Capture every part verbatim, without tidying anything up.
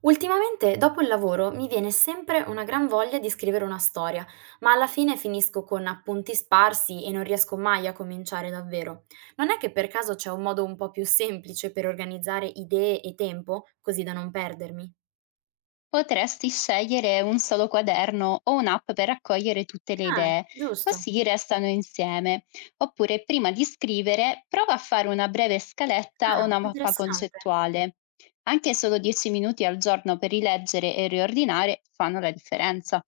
Ultimamente, dopo il lavoro, mi viene sempre una gran voglia di scrivere una storia, ma alla fine finisco con appunti sparsi e non riesco mai a cominciare davvero. Non è che per caso c'è un modo un po' più semplice per organizzare idee e tempo, così da non perdermi? Potresti scegliere un solo quaderno o un'app per raccogliere tutte le Ah, idee, giusto. così restano insieme. Oppure prima di scrivere, prova a fare una breve scaletta Ah, o una mappa interessante. concettuale. Anche solo dieci minuti al giorno per rileggere e riordinare fanno la differenza.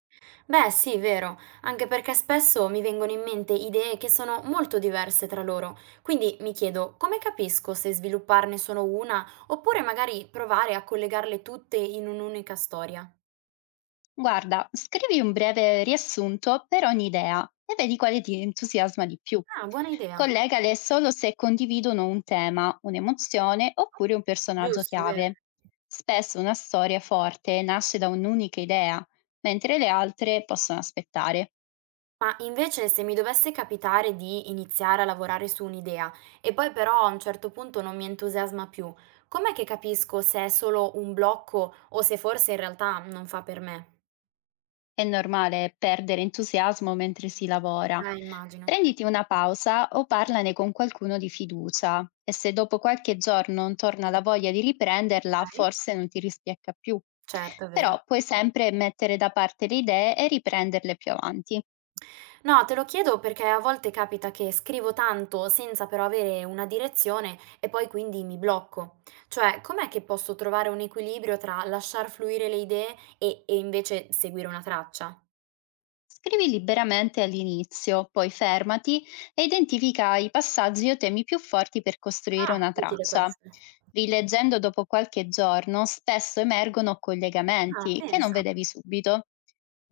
Beh, sì, vero, anche perché spesso mi vengono in mente idee che sono molto diverse tra loro, quindi mi chiedo come capisco se svilupparne solo una oppure magari provare a collegarle tutte in un'unica storia. Guarda, scrivi un breve riassunto per ogni idea e vedi quale ti entusiasma di più. Ah, buona idea. Collegale solo se condividono un tema, un'emozione oppure un personaggio Giusto, vero. chiave. Spesso una storia forte nasce da un'unica idea, mentre le altre possono aspettare. Ma invece se mi dovesse capitare di iniziare a lavorare su un'idea e poi però a un certo punto non mi entusiasma più, com'è che capisco se è solo un blocco o se forse in realtà non fa per me? È normale perdere entusiasmo mentre si lavora. Eh, immagino. Prenditi una pausa o parlane con qualcuno di fiducia e se dopo qualche giorno non torna la voglia di Ok. riprenderla, forse non ti rispiacca più. Certo, è vero. Però puoi sempre mettere da parte le idee e riprenderle più avanti. No, te lo chiedo perché a volte capita che scrivo tanto senza però avere una direzione e poi quindi mi blocco. Cioè, com'è che posso trovare un equilibrio tra lasciar fluire le idee e, e invece seguire una traccia? Scrivi liberamente all'inizio, poi fermati e identifica i passaggi o temi più forti per costruire Ah, una utile traccia. questo. Rileggendo dopo qualche giorno, spesso emergono Ah, collegamenti che non pensa. vedevi subito.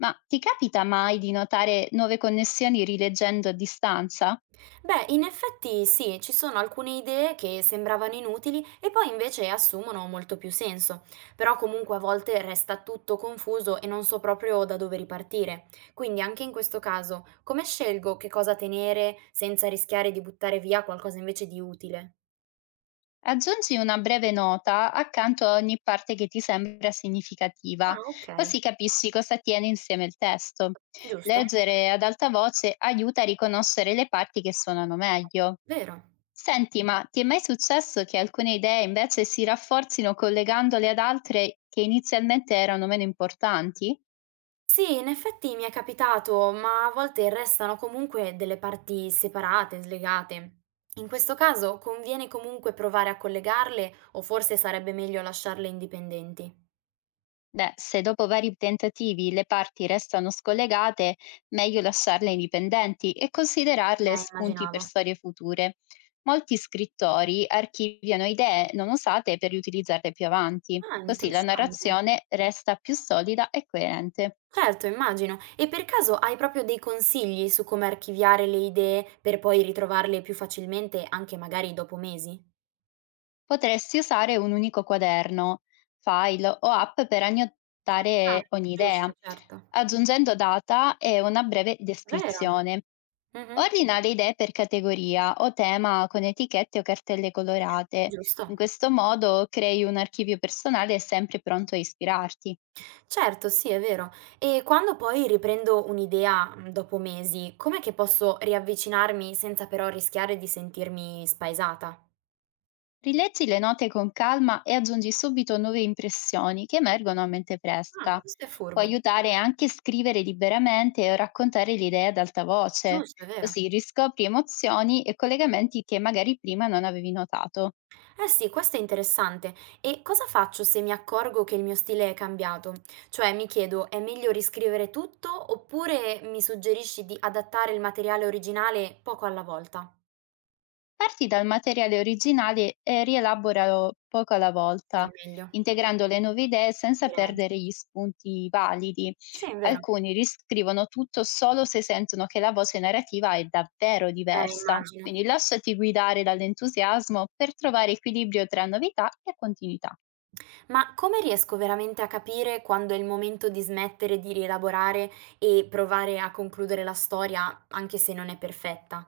Ma ti capita mai di notare nuove connessioni rileggendo a distanza? Beh, in effetti sì, ci sono alcune idee che sembravano inutili e poi invece assumono molto più senso, però comunque a volte resta tutto confuso e non so proprio da dove ripartire. Quindi anche in questo caso, come scelgo che cosa tenere senza rischiare di buttare via qualcosa invece di utile? Aggiungi una breve nota accanto a ogni parte che ti sembra significativa, Ah, ok, così capisci cosa tiene insieme il testo. giusto, Leggere ad alta voce aiuta a riconoscere le parti che suonano meglio. vero. Senti, ma ti è mai successo che alcune idee invece si rafforzino collegandole ad altre che inizialmente erano meno importanti? Sì, in effetti mi è capitato, ma a volte restano comunque delle parti separate, slegate. In questo caso conviene comunque provare a collegarle o forse sarebbe meglio lasciarle indipendenti? Beh, se dopo vari tentativi le parti restano scollegate, meglio lasciarle indipendenti e considerarle Eh, spunti per immaginavo. storie future. Molti scrittori archiviano idee non usate per riutilizzarle più avanti, Ah, così la interessante. narrazione resta più solida e coerente. Certo, immagino. E per caso hai proprio dei consigli su come archiviare le idee per poi ritrovarle più facilmente, anche magari dopo mesi? Potresti usare un unico quaderno, file o app per Ah, annotare ogni giusto, idea, certo. aggiungendo data e una breve Vero? descrizione. Mhm, Ordina le idee per categoria o tema con etichette o cartelle colorate. In giusto. questo modo crei un archivio personale sempre pronto a ispirarti. Certo, sì, è vero. E quando poi riprendo un'idea mm, dopo mesi, com'è che posso riavvicinarmi senza però rischiare di sentirmi spaesata? Rileggi le note con calma e aggiungi subito nuove impressioni che emergono a mente Ah, fresca. questo è Può furbo. aiutare anche scrivere liberamente o raccontare l'idea ad alta voce, Giusto, è vero. così riscopri emozioni e collegamenti che magari prima non avevi notato. Eh sì, questo è interessante. E cosa faccio se mi accorgo che il mio stile è cambiato? Cioè, mi chiedo, è meglio riscrivere tutto oppure mi suggerisci di adattare il materiale originale poco alla volta? Parti dal materiale originale e rielaboralo poco alla Sì, volta, meglio, integrando le nuove idee senza direi. perdere gli spunti validi. Sì, è vero. Alcuni riscrivono tutto solo se sentono che la voce narrativa è davvero Eh, diversa. immagino. Quindi lasciati guidare dall'entusiasmo per trovare equilibrio tra novità e continuità. Ma come riesco veramente a capire quando è il momento di smettere di rielaborare e provare a concludere la storia, anche se non è perfetta?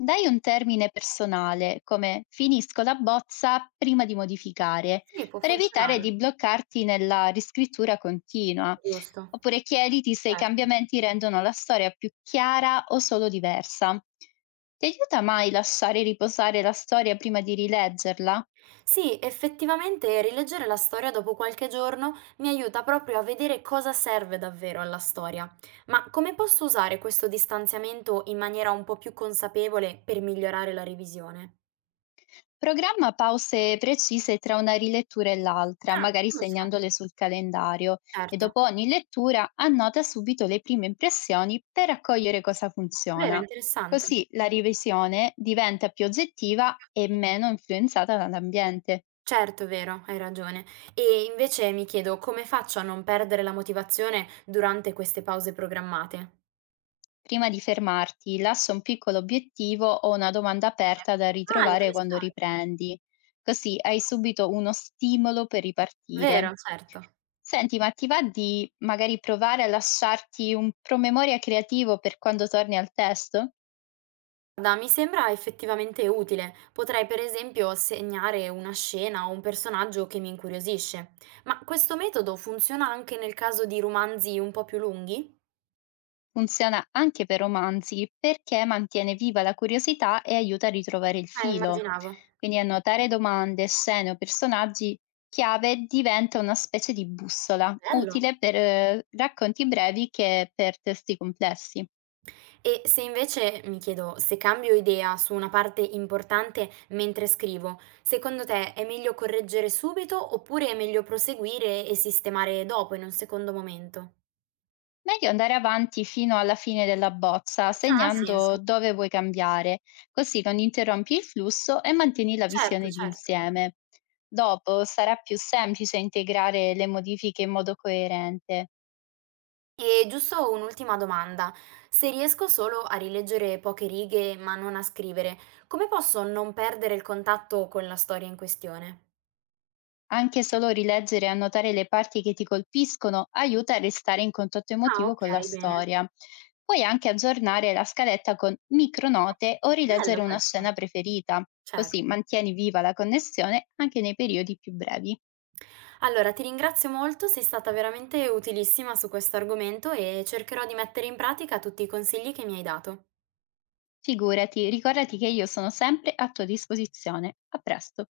Dai un termine personale, come finisco la bozza prima di modificare, Sì, può per evitare funzionare, di bloccarti nella riscrittura continua. giusto? Oppure chiediti se i Certo. cambiamenti rendono la storia più chiara o solo diversa. Ti aiuta mai lasciare riposare la storia prima di rileggerla? Sì, effettivamente rileggere la storia dopo qualche giorno mi aiuta proprio a vedere cosa serve davvero alla storia. Ma come posso usare questo distanziamento in maniera un po' più consapevole per migliorare la rivisione? Programma pause precise tra una rilettura e l'altra, Ah, magari giusto, segnandole sul calendario, e certo. dopo ogni lettura annota subito le prime impressioni per raccogliere cosa Vero, funziona. interessante. Così la revisione diventa più oggettiva e meno influenzata dall'ambiente. Certo, è vero, hai ragione. E invece mi chiedo come faccio a non perdere la motivazione durante queste pause programmate? Prima di fermarti, lassa un piccolo obiettivo o una domanda aperta da Ah, ritrovare quando interessante. riprendi, così hai subito uno stimolo per Vero, ripartire. certo. Senti, ma ti va di magari provare a lasciarti un promemoria creativo per quando torni al testo? Guarda, mi sembra effettivamente utile. Potrei, per esempio, segnare una scena o un personaggio che mi incuriosisce. Ma questo metodo funziona anche nel caso di romanzi un po' più lunghi? Funziona anche per romanzi perché mantiene viva la curiosità e aiuta a ritrovare il Eh, filo. immaginavo. Quindi annotare domande, scene o personaggi chiave diventa una specie di bussola, Bello. utile per eh, racconti brevi che per testi complessi. E se invece, mi chiedo, se cambio idea su una parte importante mentre scrivo, secondo te è meglio correggere subito oppure è meglio proseguire e sistemare dopo, in un secondo momento? Meglio andare avanti fino alla fine della bozza, Ah, ha segnando senso. dove vuoi cambiare, così non interrompi il flusso e mantieni la Certo, visione certo. d'insieme. Dopo sarà più semplice integrare le modifiche in modo coerente. E giusto un'ultima domanda. Se riesco solo a rileggere poche righe ma non a scrivere, come posso non perdere il contatto con la storia in questione? Anche solo rileggere e annotare le parti che ti colpiscono aiuta a restare in contatto Ah, emotivo ok, con la bene. storia. Puoi anche aggiornare la scaletta con micronote o Bello rileggere una questo, scena preferita, così certo. mantieni viva la connessione anche nei periodi più brevi. Allora, ti ringrazio molto, sei stata veramente utilissima su questo argomento e cercherò di mettere in pratica tutti i consigli che mi hai dato. Figurati, ricordati che io sono sempre a tua disposizione. A presto!